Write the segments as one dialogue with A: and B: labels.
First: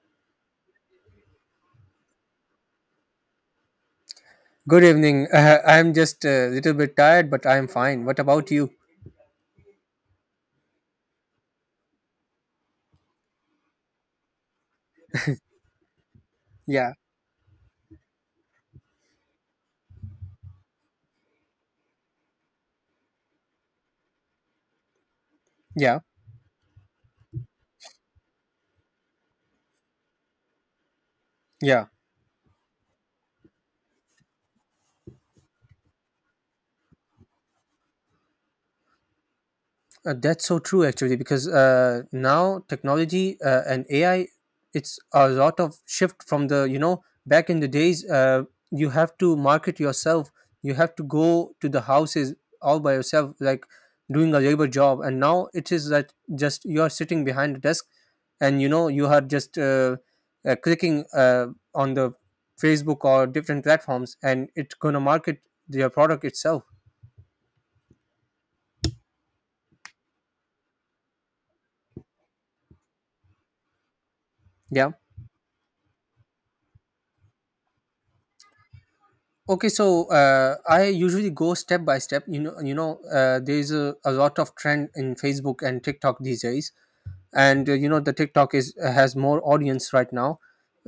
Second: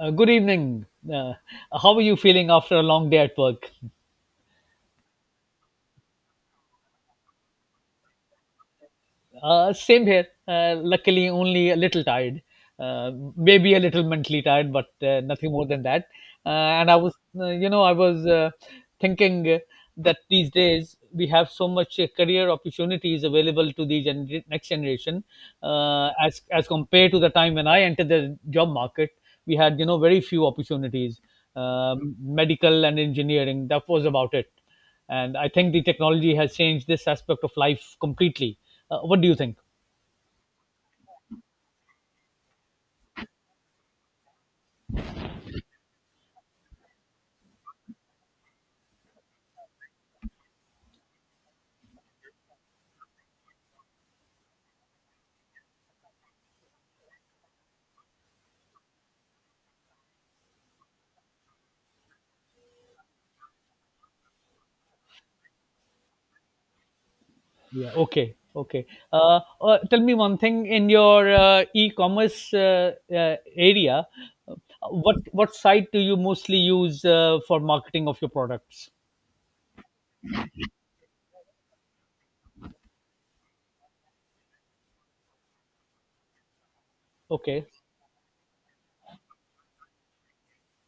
A: Good evening. Uh, how are you feeling after a long day at work?
B: Good evening. I'm just a little bit tired, but I'm fine. What about you?
A: Same here. Luckily, only a little tired. Maybe a little mentally tired, but nothing more than that. Uh, and
B: Yeah,
A: I was, I was thinking that these days we have so much career opportunities available to the next generation,
B: yeah,
A: as compared to the time when I entered the job market. We had, you know, very few opportunities.
B: yeah.
A: Medical and engineering. That was about it, and I think the technology has changed this aspect of life completely. What do you think?
B: That's so true, actually, because now technology and AI, it's a lot of shift from the back in the days, you have to market yourself. You have to go to the houses all by yourself, like doing a labor job. And now it is that just you are sitting behind the desk and, you know, you are just clicking on the Facebook or different platforms and it's going to market your product itself.
A: Yeah. Okay. Okay uh, uh, tell me one thing in your e-commerce uh, uh, area. uh,
B: Yeah.
A: what what site do you mostly use for marketing of your products?
B: Okay, so I usually go step by step. You know, there is a lot of trend in Facebook and TikTok these days,
A: Okay.
B: and you know the TikTok is has more audience right now.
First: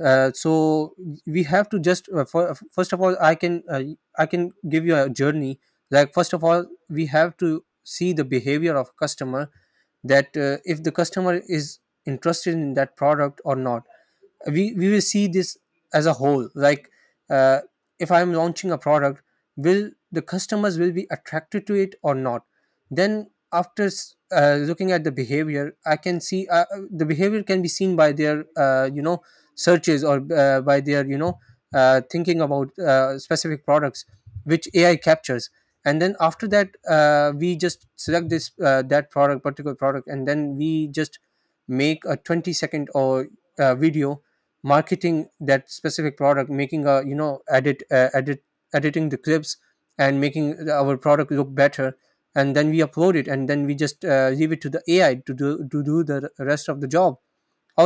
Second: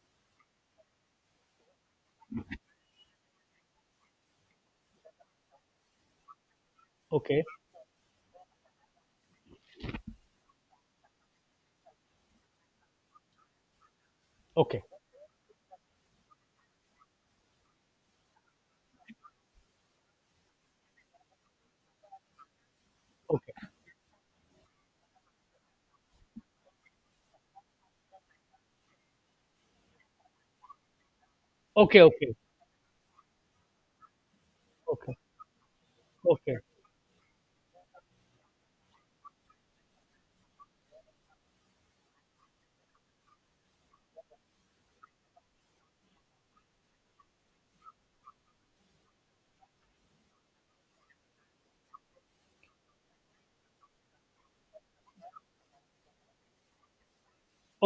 B: So we have to just first of all, I can give you a journey. Like first of all, we have
A: Okay.
B: to see the behavior of customer, that if the customer is interested in that product or not, we
A: Okay.
B: we will see this as a whole. Like uh, if I'm launching a product, will the customers will be attracted to it or not? Then
A: Okay.
B: after looking at the behavior, I can see the behavior can be seen by their, uh, searches, or by their, you know,
A: Okay. Okay.
B: thinking about specific products, which AI
A: Okay.
B: captures. And then after
A: okay
B: that, we just select this that product particular product, and then we just make a 20 second or video, marketing that specific product, making a, you know, editing the clips and making our product look better. And then we upload it, and then we just leave it to the AI to do the rest of the job.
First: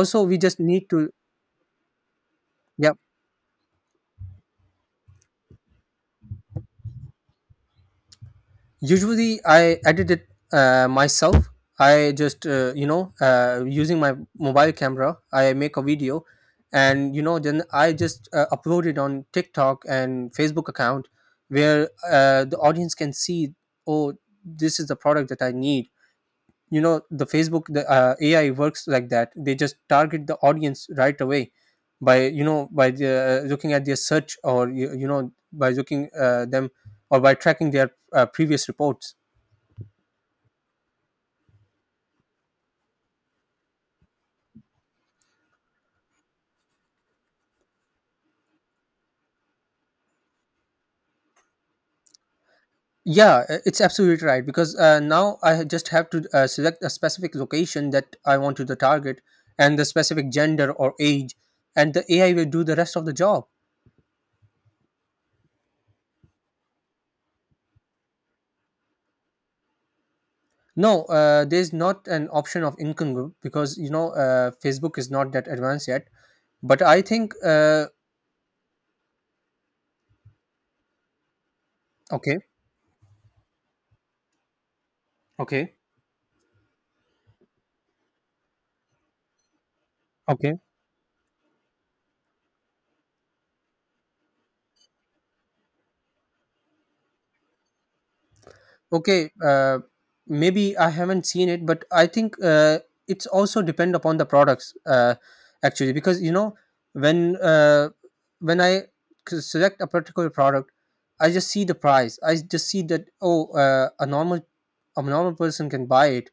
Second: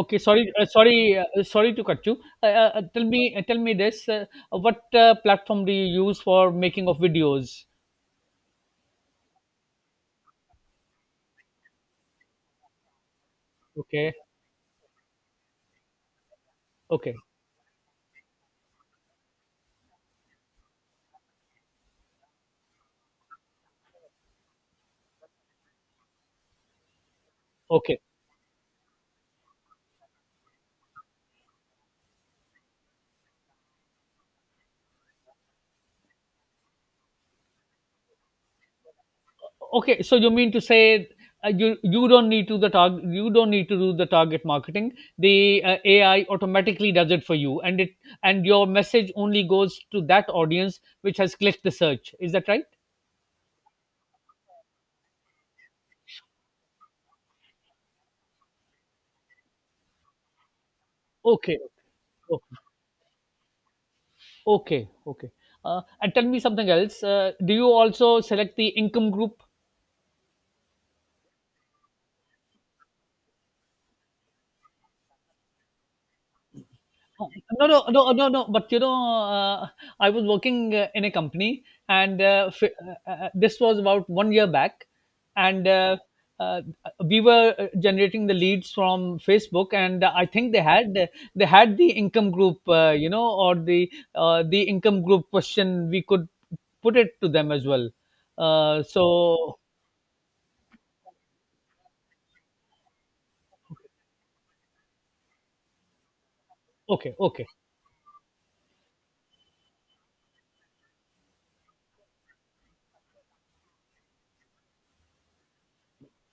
A: okay
B: we
A: sorry
B: just
A: uh,
B: need to,
A: sorry uh, sorry to cut you. uh, uh, uh,
B: yeah,
A: tell me, tell me this what platform do you use for making of videos?
B: usually I edit it myself. I just, using my
A: Okay.
B: mobile camera, I make a video, and,
A: Okay.
B: you know, then I just upload it on TikTok and Facebook account, where the audience can see, oh, this is the product that I need. You know, the Facebook, the
A: Okay.
B: AI works like that, they just target the audience right away by, you know, by looking at their search, or you know, by looking them, or by tracking their previous reports.
A: Okay. So you mean to say you don't need to the target, you don't need to do the target marketing. The AI automatically does it for you, and it and your message only goes to that audience which has clicked the search. Is that right?
B: Yeah, it's absolutely right because now just have to select a specific location that I want to the target, and the specific gender or age,
A: Okay.
B: and the AI
A: Okay.
B: will do the rest of the job.
A: Okay. And tell me something else. Do you also select the income group?
B: No, there's not an option of incongru because, you know, Facebook is not that advanced yet. But I
A: Oh.
B: think
A: No, no, no, no, no. But you know, uh, I was working in a company, and
B: okay,
A: this was about 1 year back, and
B: okay,
A: uh, we were generating the leads from Facebook, and I think
B: okay.
A: they had the income group, or the income group question. We could put it to them as well. Uh,
B: Okay,
A: so
B: maybe I haven't seen it, but I think it's also depend upon the products, actually, because, you know,
A: okay,
B: when
A: okay,
B: uh, when I select a particular product, I just see the price. I just see that, oh, a normal, a normal person can buy it,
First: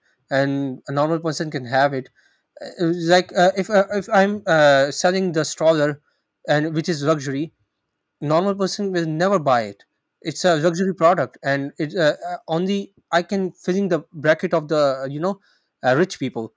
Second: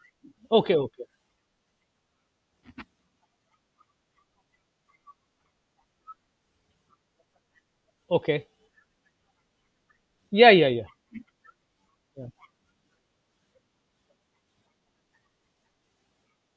A: okay,
B: and a
A: okay,
B: normal person can have it. Uh, Like, if I'm selling the stroller, and which is luxury,
A: okay.
B: normal person will never buy it. It's
A: Yeah,
B: a
A: yeah, yeah.
B: luxury product, and it's
A: Yeah.
B: on the, I can filling the bracket of the, rich people,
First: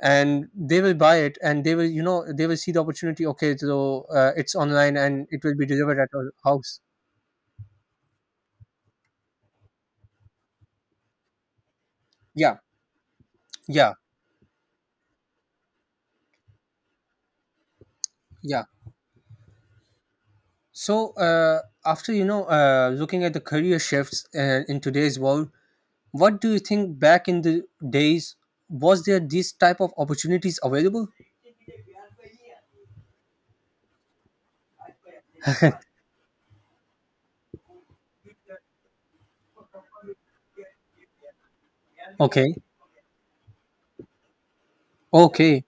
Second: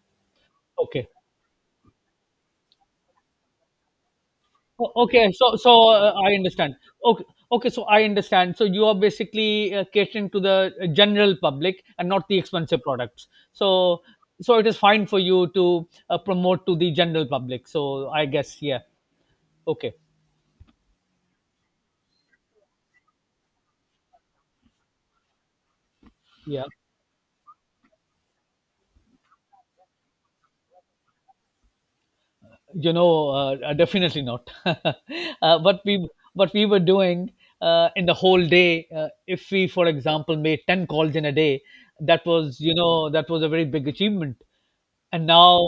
B: and they will
A: Okay.
B: buy it, and they will, you know, they will see the opportunity. Okay, so it's
A: O-
B: online and
A: Okay,
B: it will
A: so
B: be
A: so
B: delivered at
A: uh,
B: our
A: I understand.
B: house.
A: Okay, okay, so I understand. So you are basically catering to the general public and not the
B: yeah
A: expensive products.
B: yeah
A: So it is fine for you to promote to the general public. So I guess
B: yeah
A: yeah. Okay,
B: So after, you know, looking at the career shifts in today's world, what do you
A: yeah.
B: think back in the days, was there these type of opportunities available?
A: You know, definitely not. What we were doing in the whole day, if we, for example, made 10 calls in a day,
B: okay
A: that was a very big achievement. and
B: okay
A: now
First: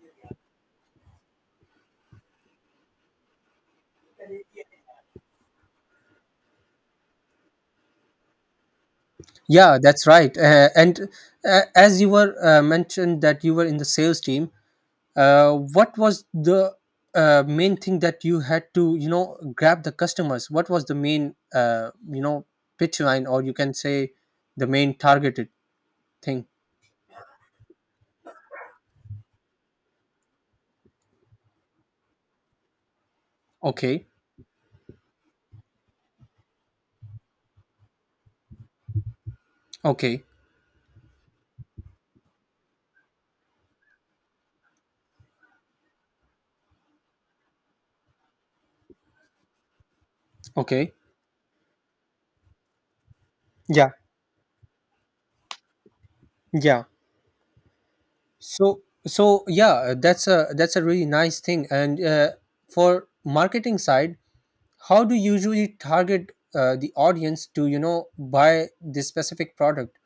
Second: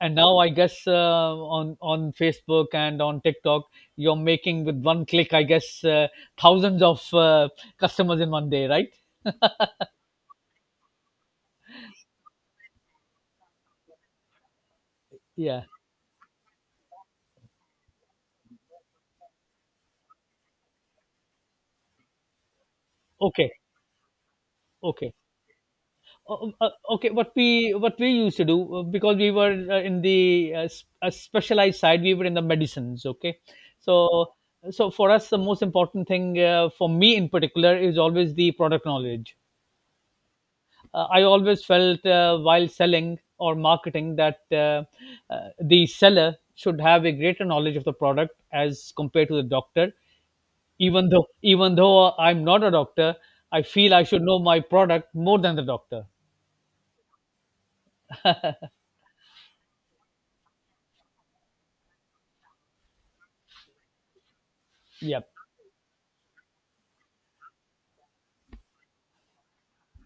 A: and now I guess on Facebook and on TikTok you're making with one click, I guess, thousands of customers in 1 day, right?
B: Yeah, that's right. And As you were mentioned that you were in the sales team,
A: Yeah.
B: what was the main thing that you had to, you know, grab the customers? What was the main, pitch line, or
A: Okay.
B: you can say the main
A: okay
B: targeted
A: O-
B: thing?
A: o- uh, okay what we what we used to do because we were in the specialized side, we were in the medicines. Okay. so
B: Okay,
A: so for us the most important thing, for me in particular, is always the product knowledge.
B: okay,
A: I always felt while selling or marketing that the seller should have a greater knowledge of the product as compared to the doctor.
B: okay.
A: Even though I'm not a doctor, I
B: Yeah,
A: feel I should know my product more than the doctor.
B: yeah. So, so, yeah, that's a really nice thing. And for marketing side, how do
A: Yeah.
B: you usually target the audience to, you know, buy this specific product,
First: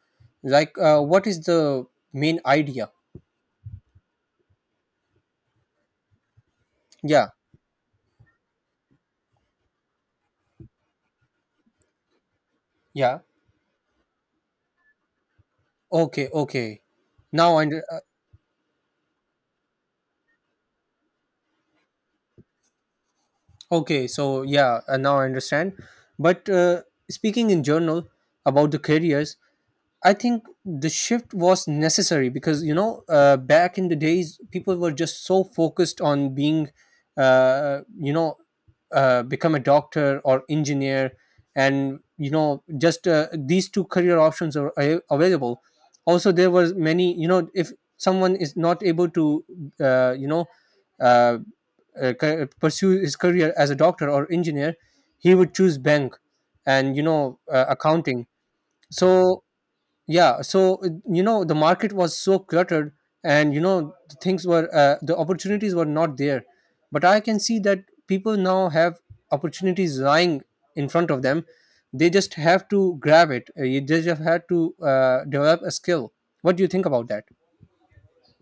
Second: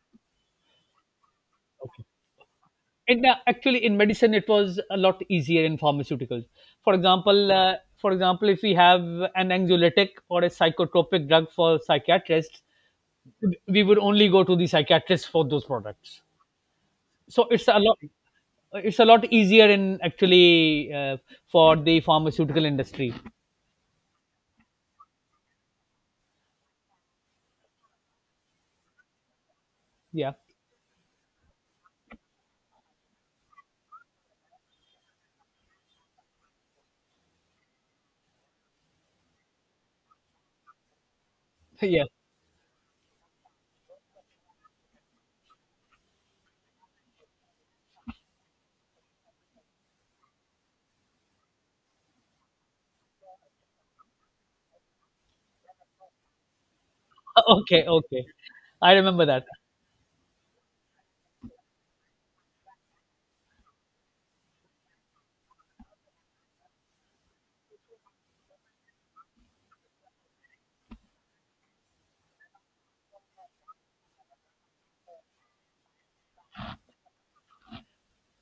B: like what is the main idea?
A: And actually, in medicine, it was a lot easier in pharmaceuticals. For
B: Yeah,
A: example, uh, for example, if we have an anxiolytic or a psychotropic drug for psychiatrists,
B: yeah.
A: we would only go to the psychiatrist for those products.
B: Okay, okay.
A: so
B: Now I
A: it's a
B: under
A: lot it's a lot easier in actually for the pharmaceutical industry.
B: Okay, so yeah, now I understand. But speaking in general about the careers, I
A: Yeah.
B: think the shift was necessary because, you know, back in the days, people were just so focused on being, uh, you know become a doctor or engineer, and,
A: Yeah.
B: you know, just these two career options are available. Also there was many, you know, if someone is not able to uh, you know uh, pursue his career as a doctor or engineer, he would choose bank and, you know,
A: Okay. Okay.
B: accounting.
A: I remember
B: So
A: that.
B: yeah, so you know, the market was so cluttered, and, you know, the things were the opportunities were not there. But I can see that people now have opportunities lying in front of them. They just have to grab it. You They just have had to develop a skill. What do you think about that?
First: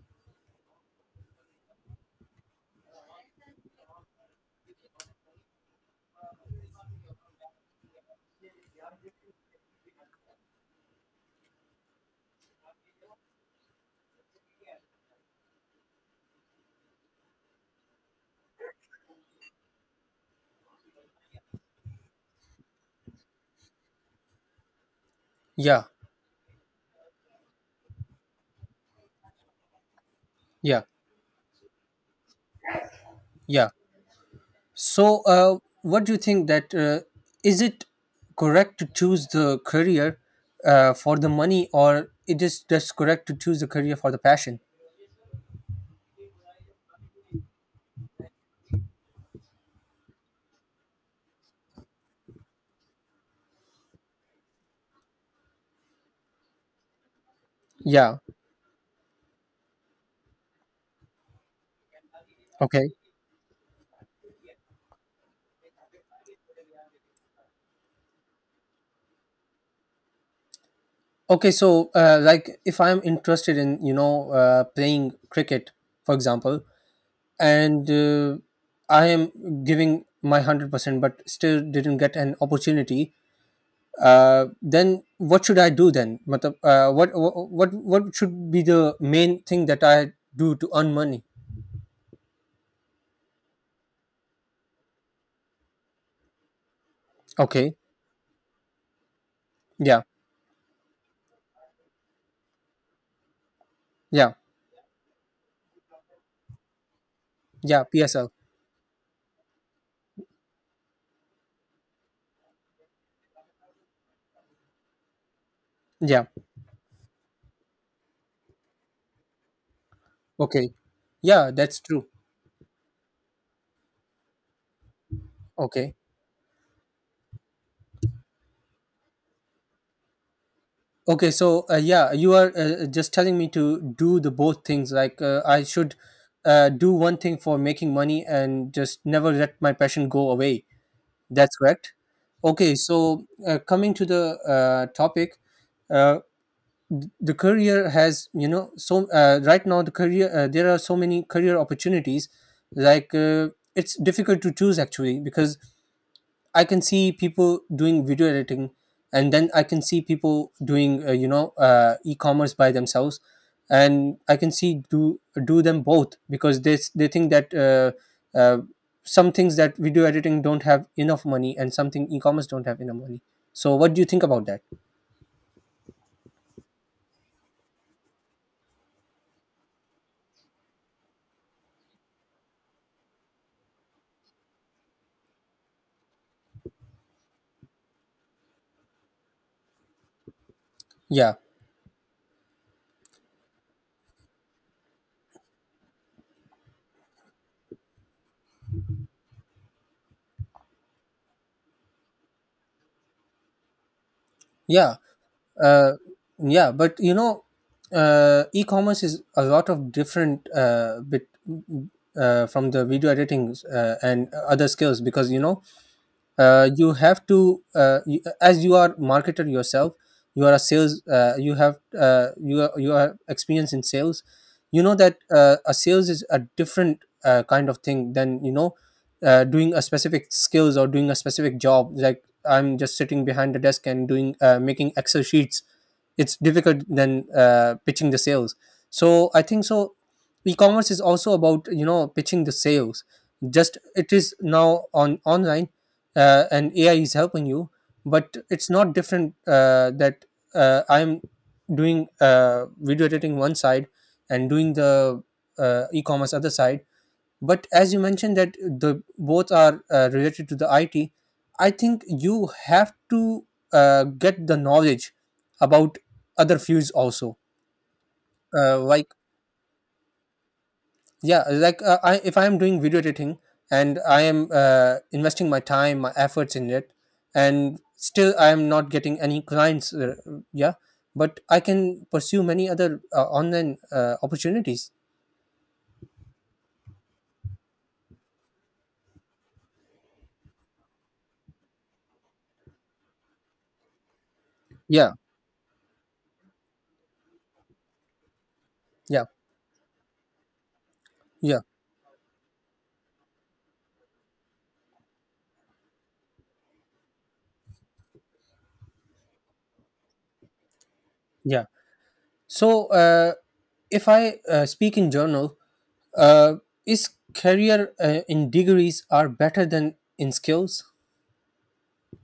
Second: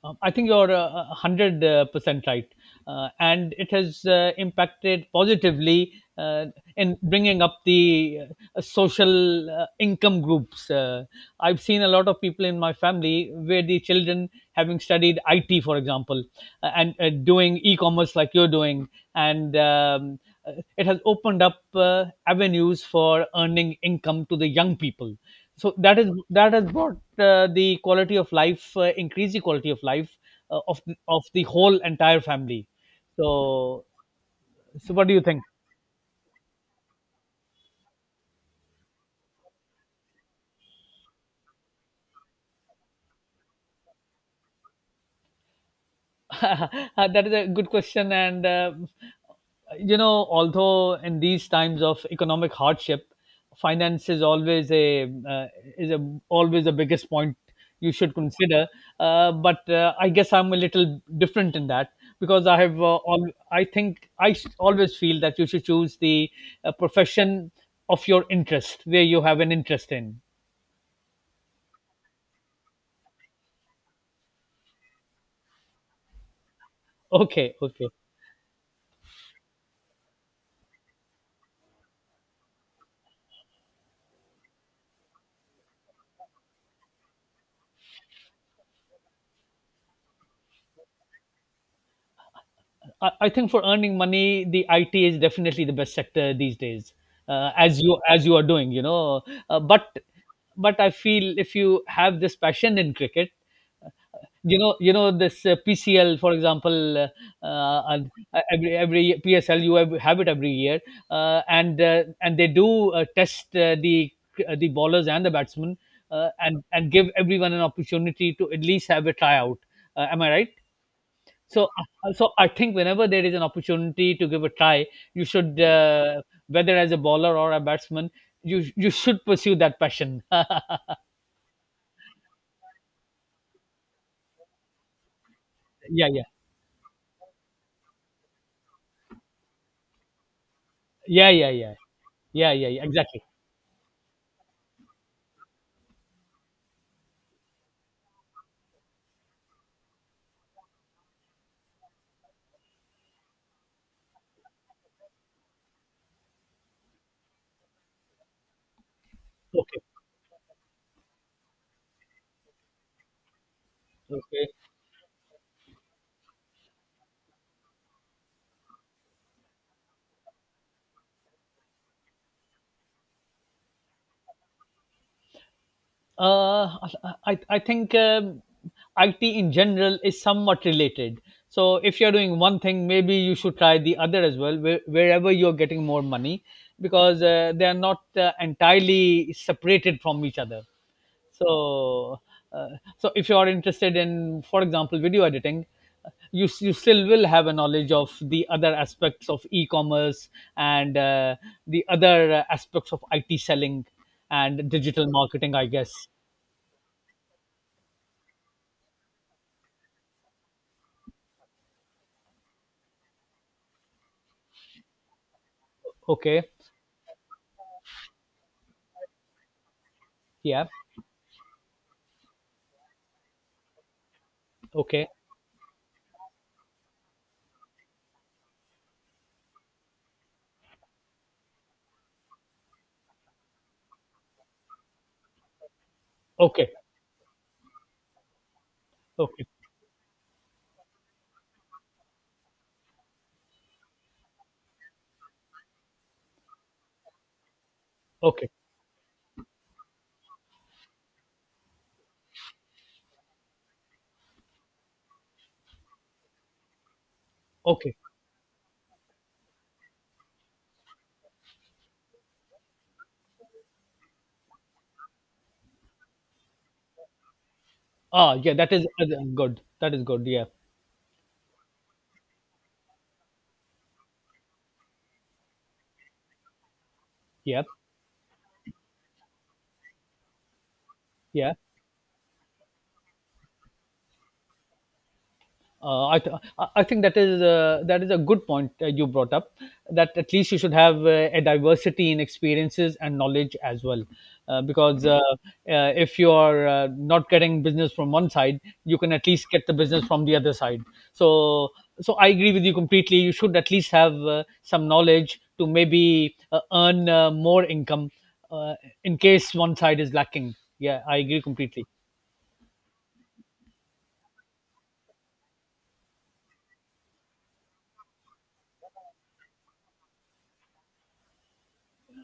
A: I think you're 100% right. And it has impacted positively in bringing up the social income groups. I've seen a lot of people in my family where the children, having studied IT, for example, and doing e commerce like you're doing, and it has opened up avenues for earning income to the young people, so
B: Yeah,
A: that has brought the quality of life increased the quality of life uh, of
B: yeah,
A: of the whole entire family.
B: yeah.
A: So so what do you
B: So
A: think?
B: what do you think that is it correct to choose the career for the money, or it is just correct to choose the career for the passion?
A: That is a good question, and although in these times of economic hardship, finance is always a is a always the biggest point you should
B: Yeah.
A: consider. But I guess I'm a little different in that, because I have
B: Okay.
A: all I think I s- always feel that you should choose the profession of your interest where you have an interest in.
B: Okay. So, like, if I'm interested in, you know, playing cricket, for example,
A: Okay.
B: and
A: Okay.
B: I am giving my 100%, but still didn't get an opportunity, then what should I do then? Matlab, what should be the main thing that I do to earn money?
A: I think for earning money, the IT is definitely the best sector these days,
B: Okay.
A: as you are doing, you know. Uh, but
B: Yeah.
A: but I feel if you have this passion in cricket, uh,
B: Yeah.
A: you know this PCL, for example,
B: Yeah.
A: and
B: PSL.
A: every PSL, you have it every year, and they do test the bowlers and the batsmen,
B: Yeah.
A: and give everyone an opportunity to at least have a tryout, am I right?
B: Okay. Yeah.
A: So,
B: That's true.
A: so I think whenever there is an opportunity to give a try, you should,
B: Okay.
A: whether as a bowler or a batsman, you should pursue that passion. Yeah,
B: Okay, so yeah, you are just telling me to do the both things. Like I should
A: yeah,
B: do one thing for making money and just never let my passion go away.
A: yeah, yeah,
B: That's
A: yeah,
B: correct.
A: yeah, yeah,
B: Okay,
A: yeah. Exactly.
B: so coming to the topic, uh, the career has, you know, so right now the career, there are so many career opportunities. Like it's difficult to choose actually, because I can see people doing video editing, and then I
A: Okay,
B: can see people doing, e-commerce by themselves, and I
A: okay.
B: can see do them both because they think that uh, some things that video editing don't have enough money, and something e-commerce don't have enough money. So what do you think about that?
A: Uh, I think IT in general is somewhat related. So if you're doing one thing, maybe you should try the other as well, where, wherever you're getting more money, because they are not entirely separated from each other.
B: Yeah,
A: So uh, so if you are interested in, for example, video editing, you still will have a knowledge of the other aspects of e-commerce and the other aspects of IT selling and
B: yeah,
A: digital marketing, I
B: uh,
A: guess.
B: yeah. But you know, e-commerce is a lot of different bit from the video editing and other skills, because, you know,
A: Okay.
B: you have to as you are marketer yourself, you are a
A: Yeah.
B: sales, you are experienced in sales. You know
A: Okay.
B: that a sales is a different kind of thing than, you know, doing a specific skills or doing a specific job. Like I'm just sitting behind the desk and doing, making Excel sheets. It's
A: Okay.
B: difficult than pitching the sales. So I
A: Okay.
B: think so, e-commerce is also about, you know, pitching the sales, just it is now on online. And AI is helping you, but
A: Okay.
B: it's not different that I'm doing video editing one side and doing the e-commerce other side. But as
A: Okay.
B: you mentioned that the both are related to the IT, I think you have to get the knowledge about other fields also.
A: Ah yeah, that is
B: Like
A: good, that is good. Yeah.
B: yeah like I if I am doing video editing and I am investing my time, my efforts in it,
A: Yeah.
B: and still I am not getting any clients, yeah, but
A: Yeah.
B: I can pursue many other online opportunities.
A: I, th- I think that is that is a good point you brought up. That at least you should have a diversity in experiences and knowledge as well, because
B: Yeah.
A: if you are not getting business from one side, you can
B: yeah
A: at least get the business from the other side.
B: yeah
A: So I agree with you completely. You should at least have some knowledge to maybe earn more income uh, in case one side is lacking. Yeah, I agree
B: yeah
A: completely.
B: so uh, if I speak in journal, uh, is career in degrees are better than in skills?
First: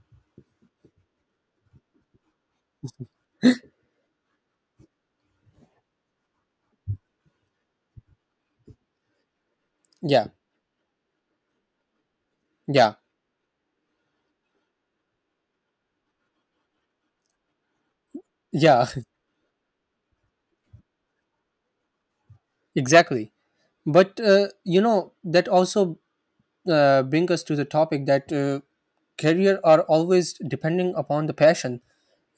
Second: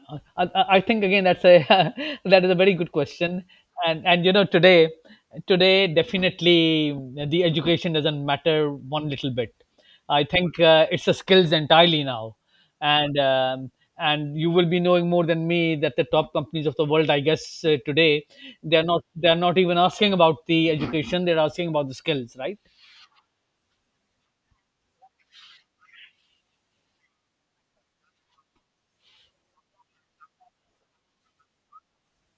A: I think again that's a that is a very good question, and you know today definitely the education doesn't matter one little bit. I
B: yeah
A: think it's a skills entirely now,
B: yeah
A: and you will be knowing more than me that the top companies of the world, I guess, today they are
B: yeah
A: not they are not even asking about the education; they're asking about the skills, right?
B: Exactly. But you know, that also bring us to the topic that career are always depending upon the passion.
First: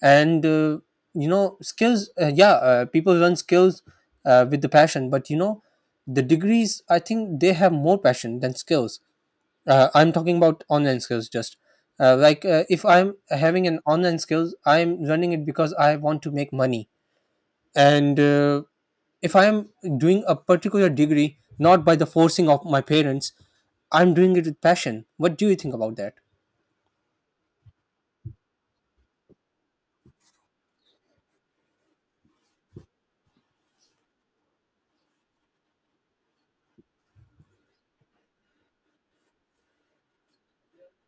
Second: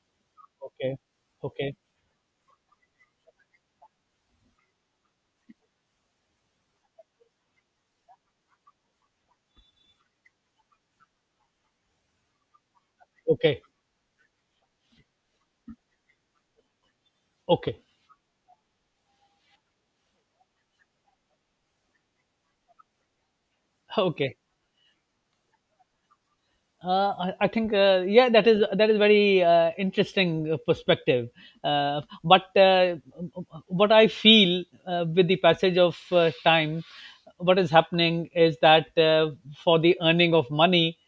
B: And
A: Okay,
B: you know,
A: okay,
B: skills, people learn skills with the passion, but you know, the degrees, I think they have more passion than skills. I'm talking about online skills just. Like, if I'm
A: okay,
B: having an online skills, I'm running it because I want to make money.
A: okay,
B: And if I am doing a particular degree not by the forcing of my parents, I'm doing
A: okay.
B: it with passion. What do you think about that?
A: I think yeah, that is very interesting perspective. But what I feel with the passage of time, what is happening is that for the earning of money,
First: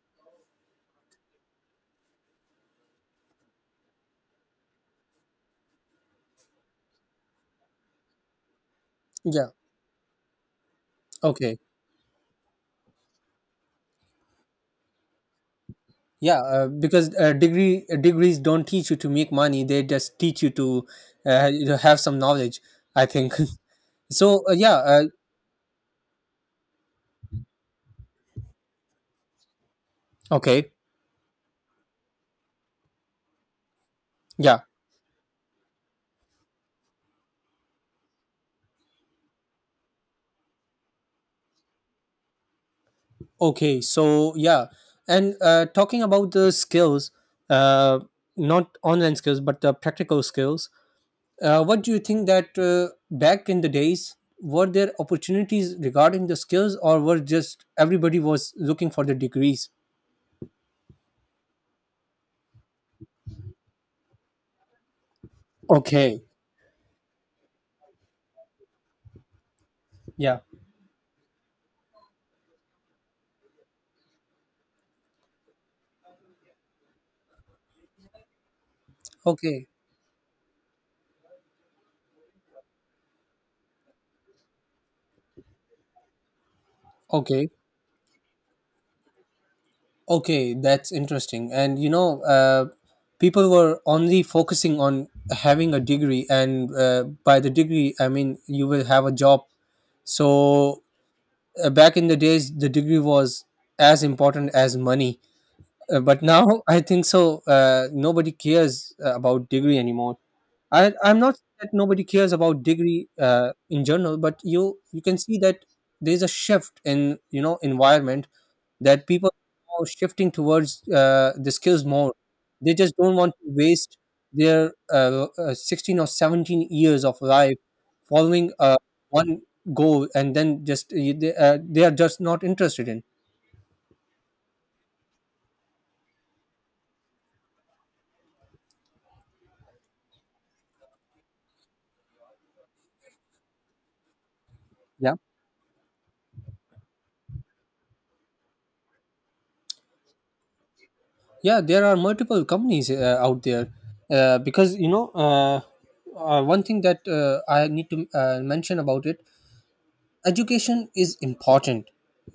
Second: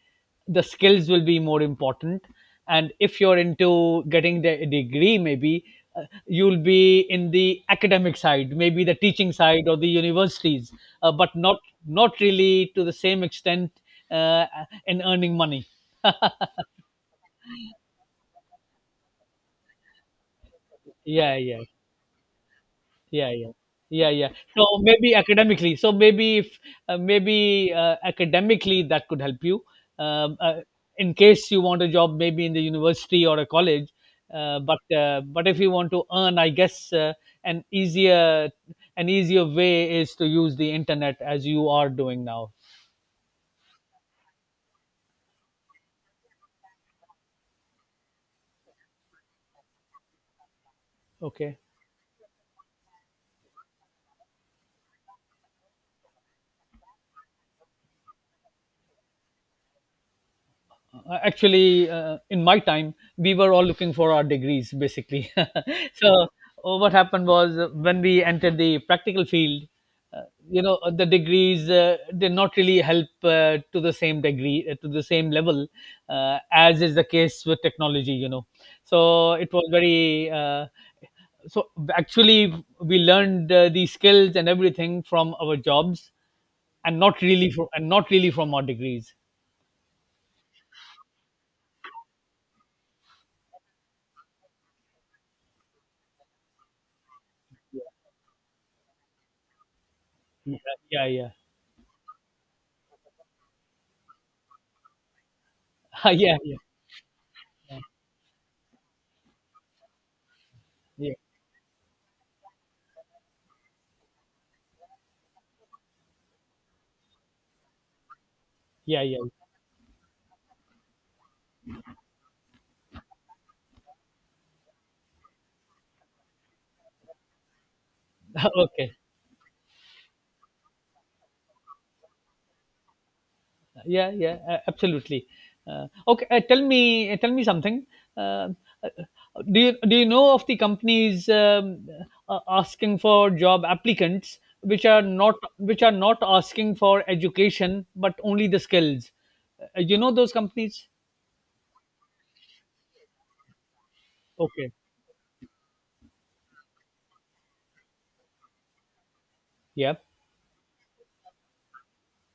A: the skills will be more important, and if you're into getting the degree maybe you'll be in the academic side, maybe the teaching
B: Yeah.
A: side or the universities, but
B: Okay.
A: not not really to the same extent uh, in earning money.
B: Yeah. Because degrees don't teach you to make money, they just teach you to
A: Yeah yeah
B: you know, have some knowledge, I
A: yeah
B: think.
A: yeah yeah yeah.
B: so uh,
A: so
B: yeah uh,
A: maybe academically so maybe if maybe academically that could help you, um, uh,
B: Okay.
A: in case you want a job, maybe in the university or a college, uh,
B: Yeah.
A: but uh, but if you want to earn, I guess, an easier an easier way is to use the internet as you are doing now.
B: Okay, so yeah, and talking about the skills, uh, not online skills but the practical skills.
A: Okay.
B: What do you think that back in the days, were there opportunities regarding the skills, or were just everybody was looking for the degrees?
A: Actually, in my time we were all looking for our degrees basically. so
B: Okay.
A: what happened was when we entered the practical field, uh,
B: Yeah.
A: the degrees did not really help to the same degree to the same level as is the case with technology, you know. It
B: Okay.
A: was very so actually we learned the skills and everything from our jobs, and not
B: Okay.
A: really from and not really from our degrees.
B: Okay. That's interesting. And you know, people were only focusing on having a degree, and by the degree, I mean you will have a job.
A: Yeah
B: So
A: yeah yeah.
B: back in the days, the degree was as important as money. But
A: Yeah
B: now
A: yeah.
B: I think so.
A: Yeah,
B: Nobody cares about degree anymore. I
A: yeah,
B: I'm not saying that nobody cares about degree in general, but you can see that there's a shift in you know environment,
A: yeah,
B: that
A: yeah.
B: people are shifting towards the skills more. They just don't want to waste their 16 or 17 years of life following
A: Okay.
B: one goal, and then they are just not interested in.
A: Yeah, yeah, a- absolutely. Okay, tell me something. Uh, uh, do you know of the companies, asking for job applicants
B: Yeah.
A: which are not asking for education but only the skills? You know those companies?
B: Yeah, there are multiple companies out there,
A: Okay.
B: because you know one thing that I need to mention about it,
A: Yeah.
B: education is important,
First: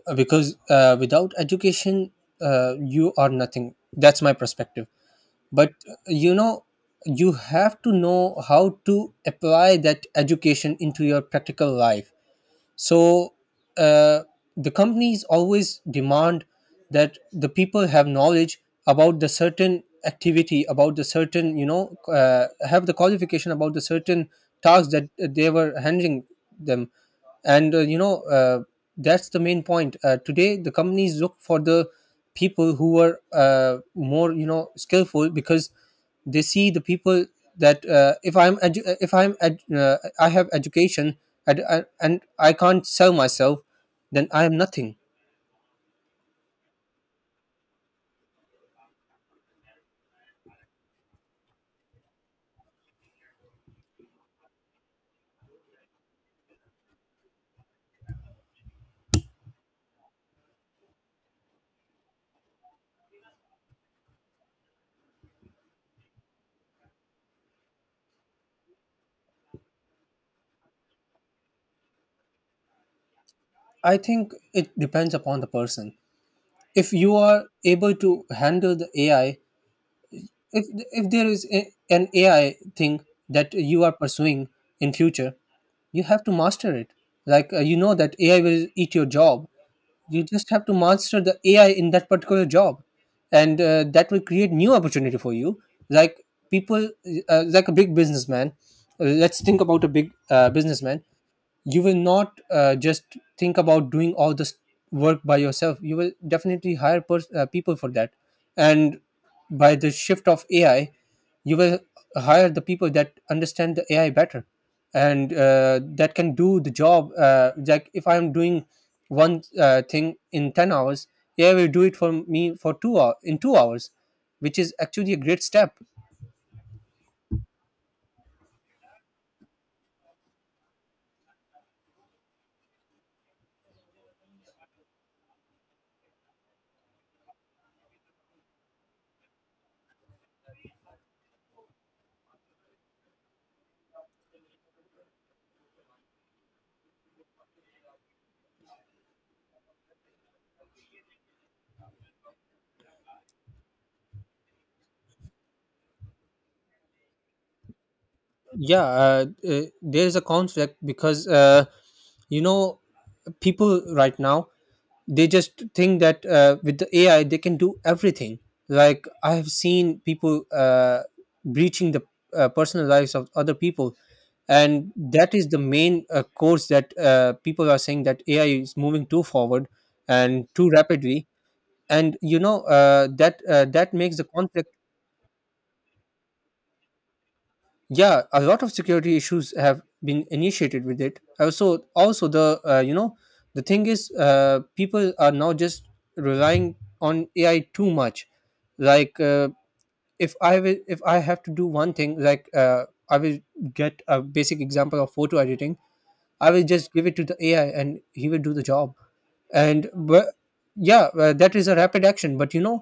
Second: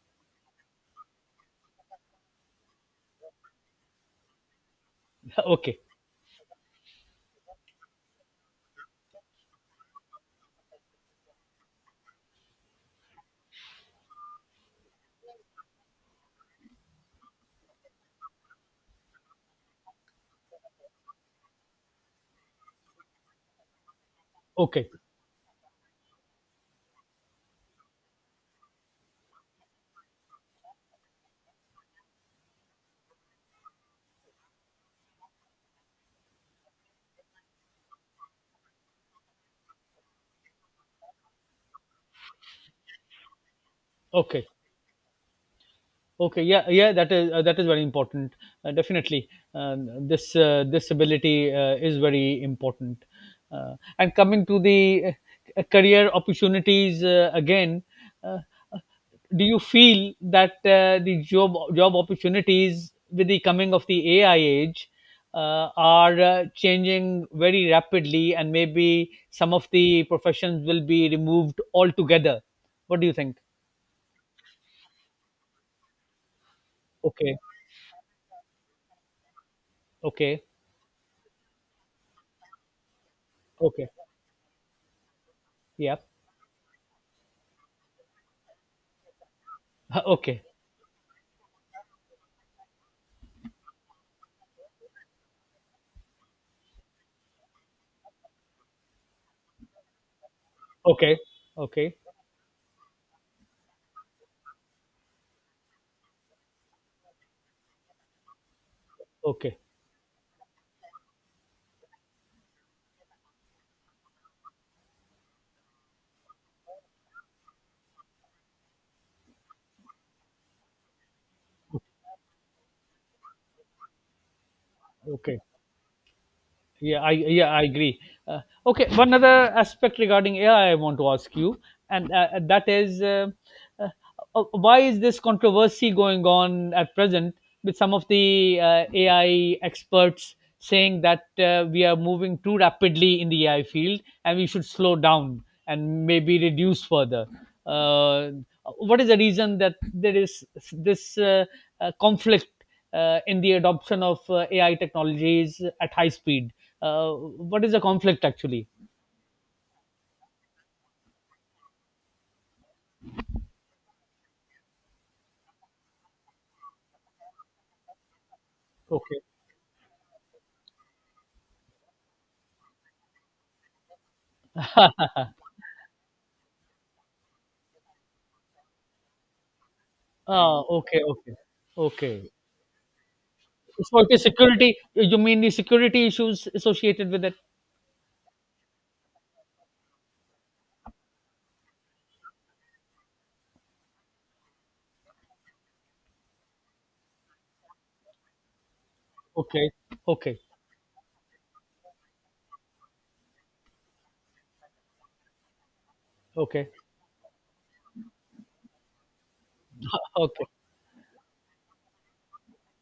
B: because without education, you are nothing. That's my perspective. But
A: Okay.
B: you know, you have to know how to apply that education into your practical life. So uh, the companies always demand that the people have knowledge about the certain activity, about the certain, you know, have the qualification about the certain
A: Okay.
B: tasks that they were handling them. And you know, that's the main point. Today the companies look for the people who are more, you know, skillful, because they see the people that if I'm edu- if I'm ed- I have education, and, and I can't sell myself, then I
A: Okay.
B: am nothing.
A: Okay, yeah, yeah, that is very important. Definitely, this this ability is very important. And coming to the career opportunities again, uh, do you feel that the job opportunities with the coming of the AI age are changing very rapidly, and maybe some of the professions will be removed altogether? What do you think?
B: I think it depends upon the person. If you
A: Okay,
B: are able to handle the AI,
A: okay,
B: if there is a, an AI thing that you
A: okay,
B: are pursuing in future,
A: yeah.
B: you have to master it. Like you know, that AI will eat your job. You
A: Okay,
B: just have to master the AI in that particular job, and that will create new opportunity for you. Like people, like a big businessman. Let's think about a big businessman,
A: okay,
B: you will
A: okay,
B: not just think about doing all this work by yourself, you will definitely hire people for that. And
A: okay,
B: by the shift of AI, you will hire the people that understand the AI better, and that can do the job, like if I'm doing one thing in 10 hours, AI will do it for me for 2 hours, which is actually a
A: okay.
B: great step.
A: Yeah, I yeah, I agree. Uh, okay, one other aspect regarding AI I want to ask you, and that is, uh, why is this controversy going on at present with some of the AI experts saying that we are moving too rapidly in the AI field and we should slow down and maybe reduce further. Uh, what is the reason that there is this conflict in the adoption of AI technologies at high speed. What is the conflict actually?
B: Yeah. There is a conflict because you know, people right now, they just think that with the AI they can do everything. Like
A: Okay.
B: I have seen people breaching the personal lives of other people, and that is the main course that people are saying that AI is moving too forward and
A: Ah,
B: too
A: okay,
B: rapidly.
A: okay, okay.
B: And you know, that
A: So it
B: makes the
A: is
B: conflict.
A: security. You mean the security issues associated with it?
B: Yeah, a lot of security issues have been initiated with it. Also also the, you know, the thing is people are now just relying on AI too much. Like
A: Okay,
B: if
A: okay,
B: I will, if I have to do one thing, like I will get a basic example of photo editing. I will
A: okay,
B: just give it to the AI, and he will do the job. and but
A: okay,
B: yeah uh, that is a rapid action, but you know,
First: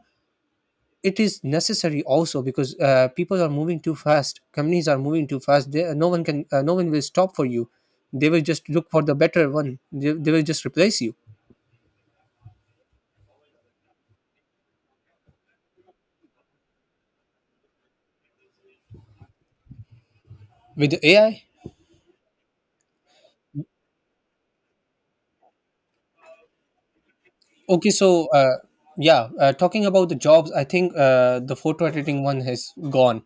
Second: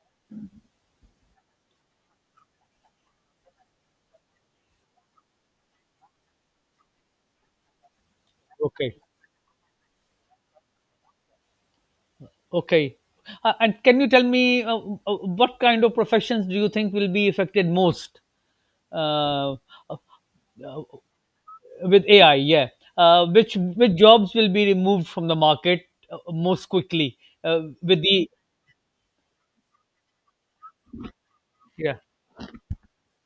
B: it is necessary also, because people are moving too fast, companies are moving too fast, no one can no one will stop for you. They will just look
A: okay,
B: for the better one, they will just replace you
A: okay. And can you tell me what kind of professions do you think will be affected most? Uh, uh,
B: with AI.
A: with AI, yeah, which jobs will be removed from the market most quickly
B: Okay,
A: with
B: so
A: the
B: uh, yeah, talking about the jobs, I think the photo
A: yeah.
B: editing one has gone,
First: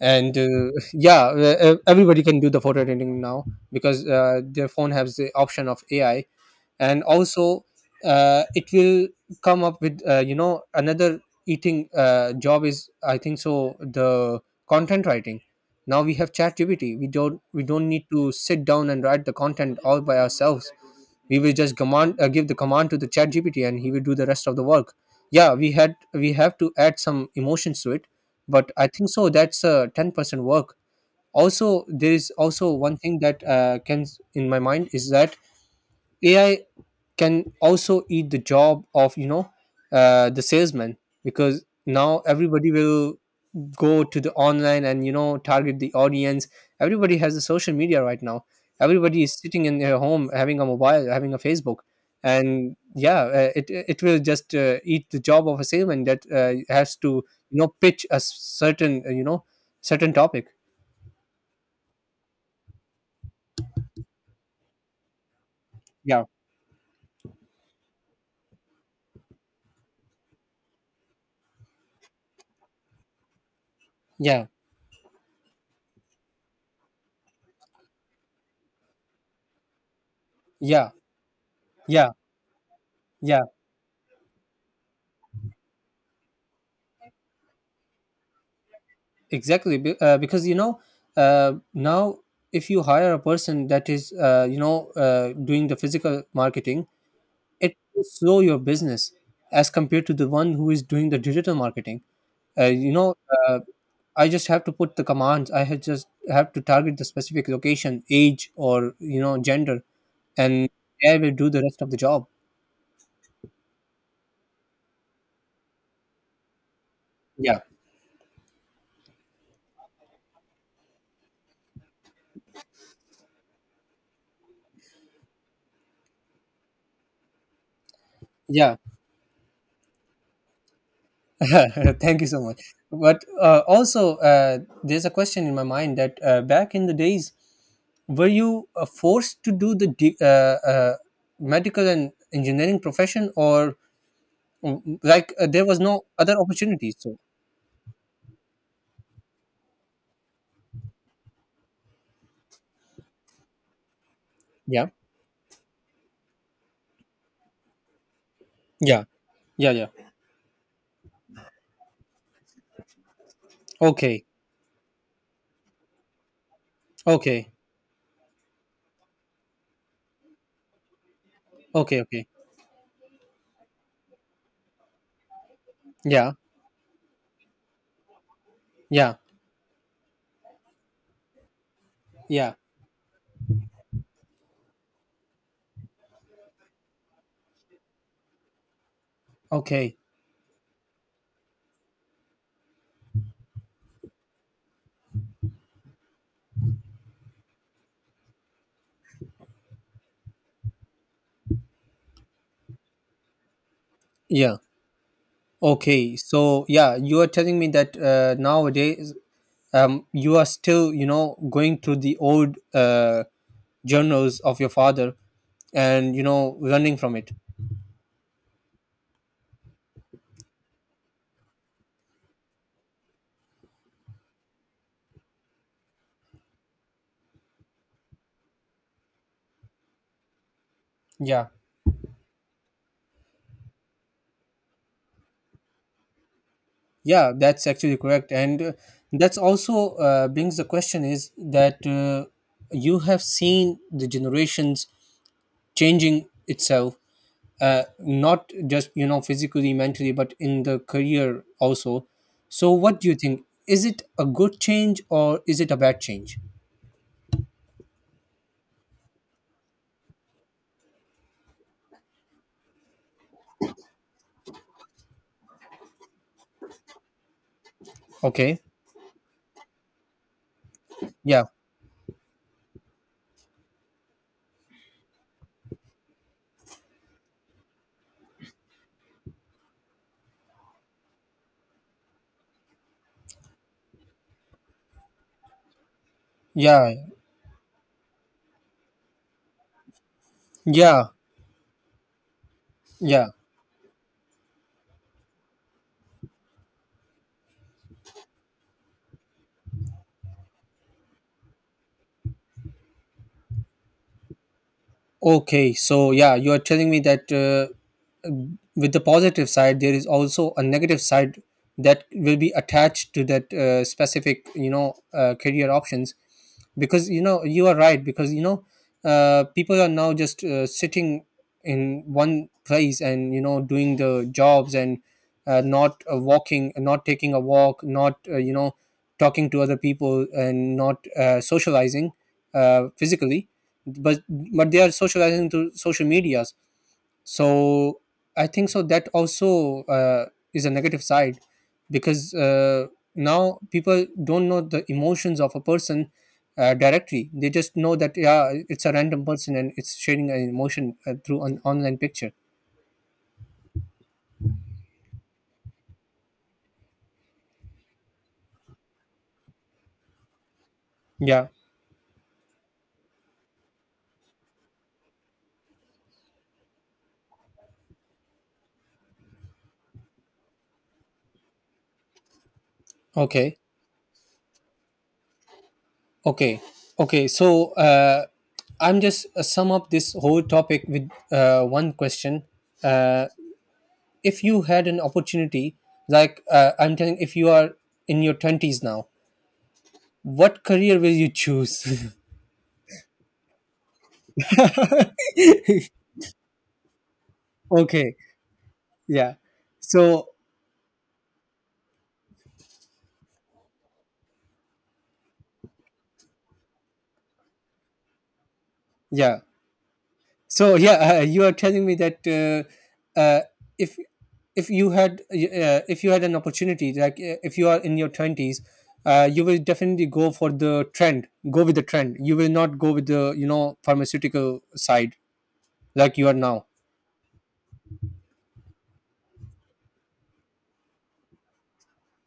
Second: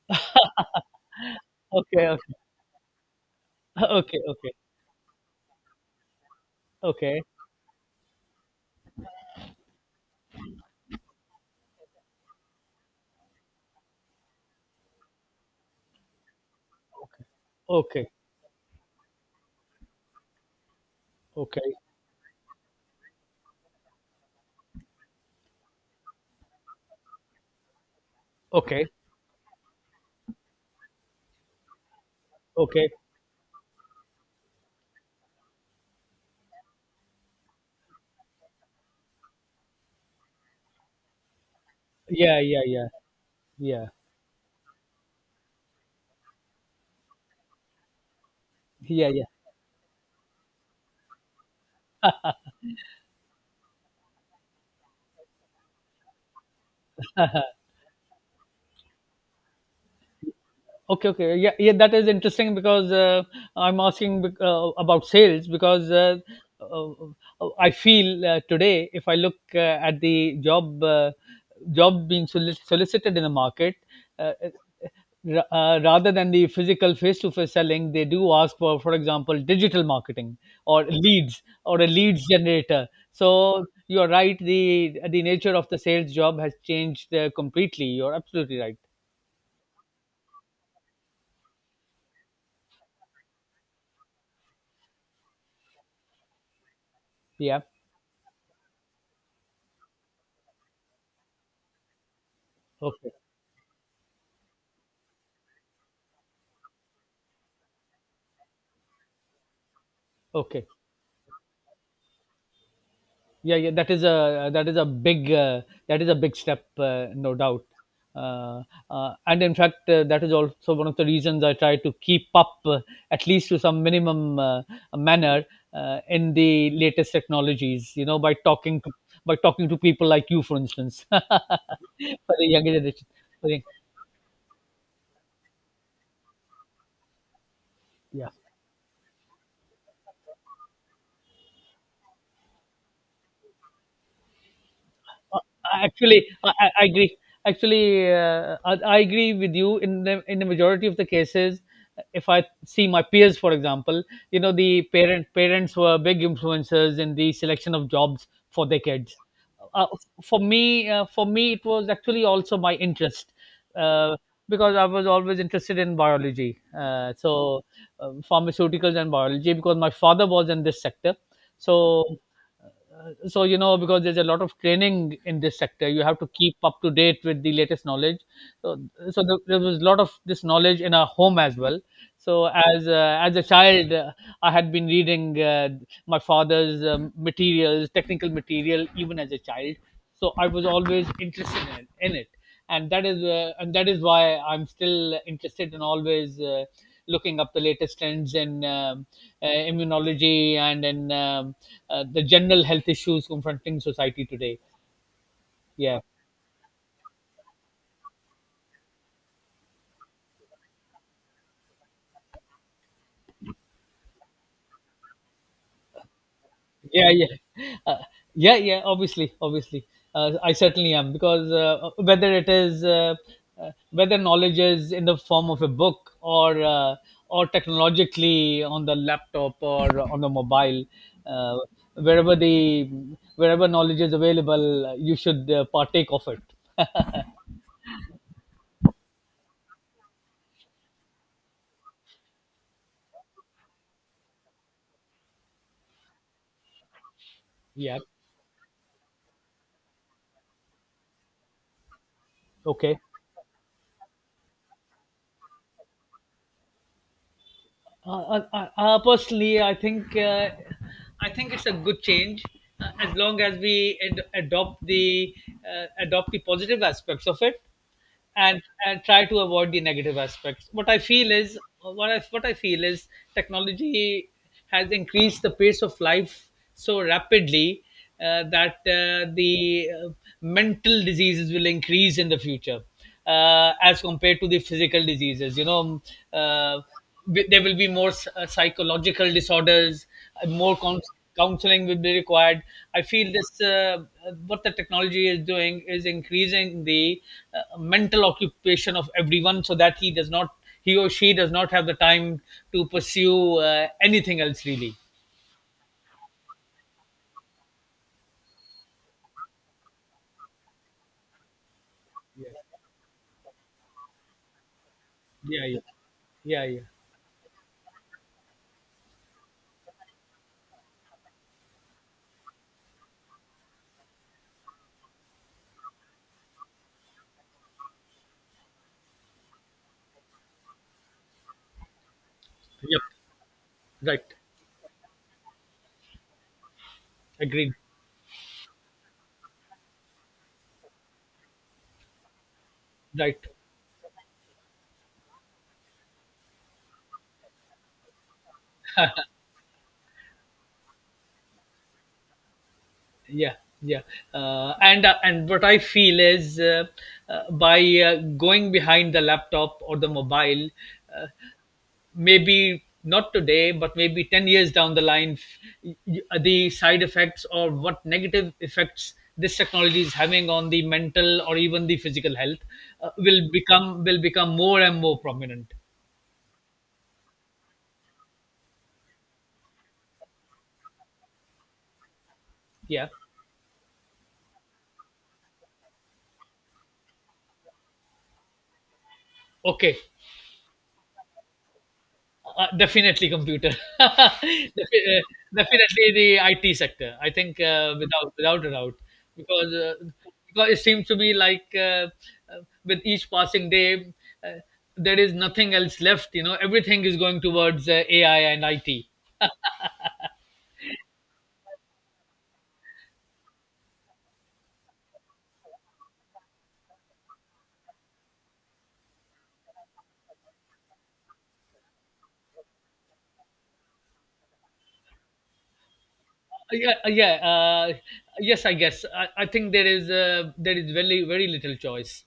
B: and yeah,
A: Okay,
B: everybody
A: okay,
B: can do the photo editing now, because
A: okay, okay,
B: their phone has the option of AI, and
A: okay, okay,
B: also it will come up with you know, another eating job is I think so the content writing. Now we have ChatGPT. We don't need
A: okay,
B: to sit down and write the content all by ourselves. We will
A: okay,
B: just command, give the command to the chat gpt and he will do the rest of the work. Yeah, we have to add some emotions to it, but I
A: okay,
B: think so that's a 10% work. Also, there is also
A: okay.
B: one thing that can in my mind is that AI can also eat the job of, you know, the salesman, because now
A: Yeah, yeah,
B: everybody
A: yeah,
B: will
A: yeah,
B: go to the online and, you know, target the audience. Everybody has the social media right now,
A: yeah,
B: everybody
A: yeah.
B: is sitting in their home having a mobile, having a Facebook. And yeah, it will just eat the job of a salesman that has to, you know, pitch a certain, you know, certain topic.
A: Okay, okay, yeah, yeah, that is interesting because I'm asking about sales because
B: Yeah.
A: uh, I feel today if I look at the job solicited in the market, uh,
B: Yeah.
A: uh, rather than the physical face-to-face selling, they do ask for example, digital marketing or
B: Yeah.
A: leads or a
B: Yeah.
A: leads generator.
B: Yeah,
A: So you are right; the nature of the sales job has changed completely. You're absolutely right.
B: exactly. Because you know, now if you hire a person that is you know, doing the physical marketing,
A: Yeah.
B: it will slow your business as compared to the one who is doing the digital marketing. uh, you
A: Okay.
B: know uh, I just have to put the commands, I have just have to target the specific location, age, or, you know, gender,
A: Okay.
B: and I will do the rest of the job.
A: Yeah, yeah, that is a big that is a big step no
B: Yeah.
A: doubt. uh, and in fact that is also one of the reasons I try to keep up at least to some minimum manner in the latest technologies, you know,
B: Yeah.
A: by talking to people like you, for instance,
B: Thank you
A: for
B: so
A: the
B: much.
A: younger generation.
B: But
A: I
B: uh,
A: think,
B: also uh, there's a question in my mind that back in the days, were
A: yeah.
B: you forced to do the medical and engineering profession? Or, mm, like
A: Uh,
B: uh, there was no
A: Actually,
B: other
A: I
B: opportunity, so...
A: agree. Actually, I agree with you in the majority of the cases. If I see my peers, for example, you know, the
B: Yeah.
A: parents were big influencers in the selection of jobs for their
B: Yeah.
A: kids.
B: Yeah. Yeah.
A: Uh, for me uh, for me it was actually also my interest, uh,
B: Okay.
A: because I was always interested in biology,
B: Okay.
A: so pharmaceuticals and biology, because my father was in this sector. So,
B: Okay. Okay.
A: so you know, because there's a lot of training in this sector, you have to
B: Yeah.
A: keep up to date with the latest knowledge. So,
B: Yeah.
A: so there was a lot of this knowledge in our home as well. So
B: Yeah.
A: as a child, I had been reading my father's materials, technical material, even as a child.
B: Okay.
A: So I was always interested in it. And that is and that is why I'm still interested in always looking up the latest trends in immunology and in the general health issues confronting society
B: Yeah.
A: today. Yeah,
B: Okay, so yeah, you are telling me that nowadays, um, you are still, you know, going through the old, uh, journals of your father, and, you know, running
A: yeah,
B: from
A: yeah,
B: it.
A: uh, yeah, yeah. Obviously, obviously, I certainly am, because whether it is whether knowledge is in the form of a book or technologically on the laptop or on the mobile,
B: Yeah.
A: uh, wherever the wherever knowledge is available, you should partake of it.
B: Yeah, that's actually correct, and that's also brings the question is that you have seen the generations changing itself,
A: Yeah.
B: not just you know physically, mentally, but in the career also. So,
A: Okay.
B: what do you think? Is it a good change or is it a bad change?
A: Personally, I think it's a good change as long as we adopt the positive aspects of it,
B: Okay.
A: and try to avoid the negative aspects. What I feel
B: Yeah.
A: is what I feel is technology has increased the pace of life so rapidly that the mental diseases will increase in the future as compared to the physical diseases. You know, uh,
B: Yeah.
A: there will be more psychological disorders, more
B: Yeah.
A: counseling will be required. I
B: Yeah.
A: feel this what the technology is doing is increasing the mental occupation of everyone, so that he does not he or she does not have the time to pursue anything else really.
B: Okay. So yeah, you are telling me that. With the positive side there is also a negative side that will
A: Yeah,
B: be attached to that specific you know
A: yeah,
B: career
A: yeah,
B: options,
A: yeah, yeah.
B: because you know you are right, because you know people are now just sitting in one place and you know doing the jobs, and not walking, not taking a walk, not you know, talking to other people and not socializing
A: Yep,
B: physically, but
A: right.
B: but they are socializing through social media.
A: Agreed.
B: So I think so that also is a negative side, because
A: Right.
B: now people don't know the emotions of a person directly. They just know that, yeah, it's a random person and it's sharing an emotion through an online picture.
A: Yeah, yeah. And and what I feel is by going behind the laptop or the mobile, uh,
B: Yeah.
A: maybe not today, but maybe 10 years down the line, the side effects or what negative effects this technology is having on the mental or even the physical health
B: Okay.
A: will become more and more prominent.
B: Okay. Okay, so, I'm just sum up this whole topic with one question.
A: Yeah,
B: uh, if you had an opportunity, I'm telling if you are in your 20s now,
A: okay.
B: what career will you choose?
A: Definitely computer. Defi- uh, Definitely the IT sector. I think
B: Okay.
A: without without a doubt,
B: Yeah.
A: because uh,
B: So
A: because it seems to be like with each passing day, uh, there is nothing else left. You know, everything is going towards AI and IT.
B: yeah, so yeah, you are telling me that, uh, if you had if you had an opportunity, like if you are in your 20s, you will definitely go for the trend, go with the trend, you will not go with the, you know, pharmaceutical side, like you are now.
A: Yeah, yeah. Yes, I guess. I think there is very very little choice,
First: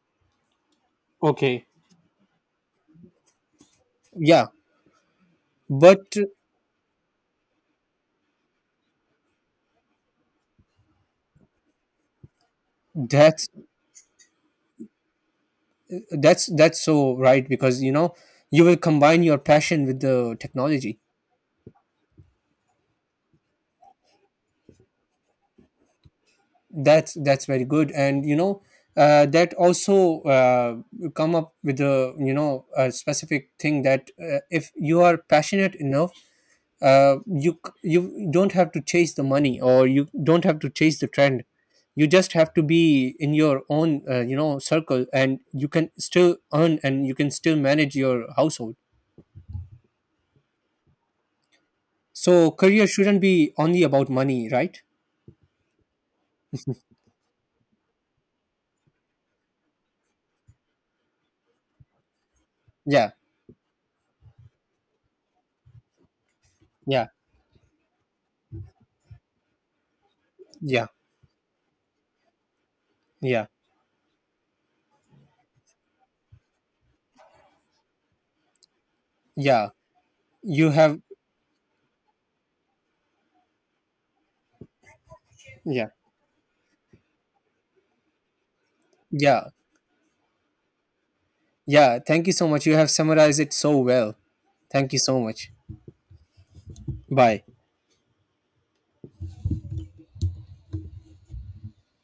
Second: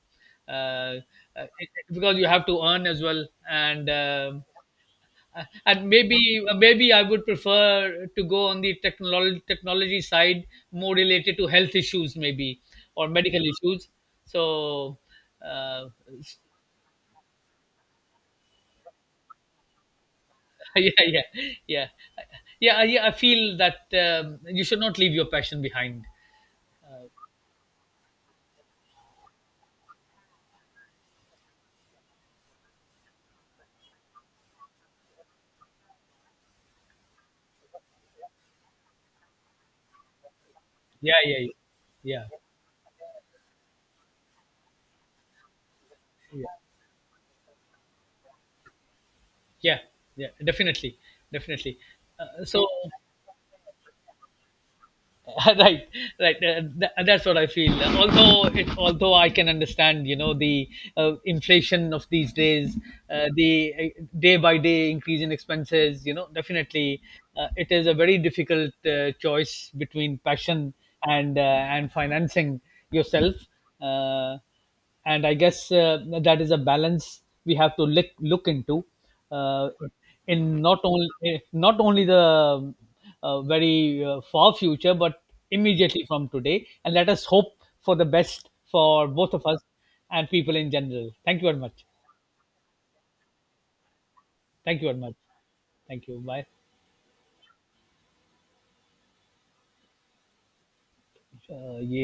A: uh,
B: Okay.
A: because you have to earn as well, and um,
B: Yeah,
A: Uh, and
B: but
A: maybe uh, maybe I would prefer to go on the technology side, more related to health issues, maybe, or medical
B: that's
A: issues. So, uh,
B: that's that's so right, because you know you will combine your passion with the
A: yeah,
B: technology.
A: yeah, yeah, yeah, yeah. I feel that you should not leave your passion behind.
B: That's very good, and you know that also come up with a you know a specific thing that if you are passionate enough, you you don't have to chase the money or you don't have to chase the
A: Yeah,
B: trend.
A: yeah,
B: You
A: yeah,
B: just have to be in your own you know, circle, and you can still
A: yeah,
B: earn and you can still manage your household.
A: yeah, yeah. Yeah, definitely, definitely. Uh,
B: So
A: so.
B: career shouldn't be only about money, right?
A: Right, right. That's what I feel, although although I can understand, you know, the inflation of these days,
B: Yeah,
A: the day by day increase in expenses, you know, definitely
B: yeah,
A: it is a very difficult choice between passion
B: yeah,
A: and financing yourself.
B: yeah,
A: uh, and I guess that is a balance we have to look into
B: yeah.
A: uh, in
B: You
A: not
B: have.
A: only not only the very far future, but
B: Yeah,
A: immediately from today. And let us hope for the best for both
B: yeah.
A: of us and people in general. Thank you very much.
B: Yeah, thank you so much. You have summarized it so well.
A: Thank you
B: Thank
A: very
B: you
A: much.
B: so much.
A: Thank you. Bye.
B: Bye.
A: Yeah.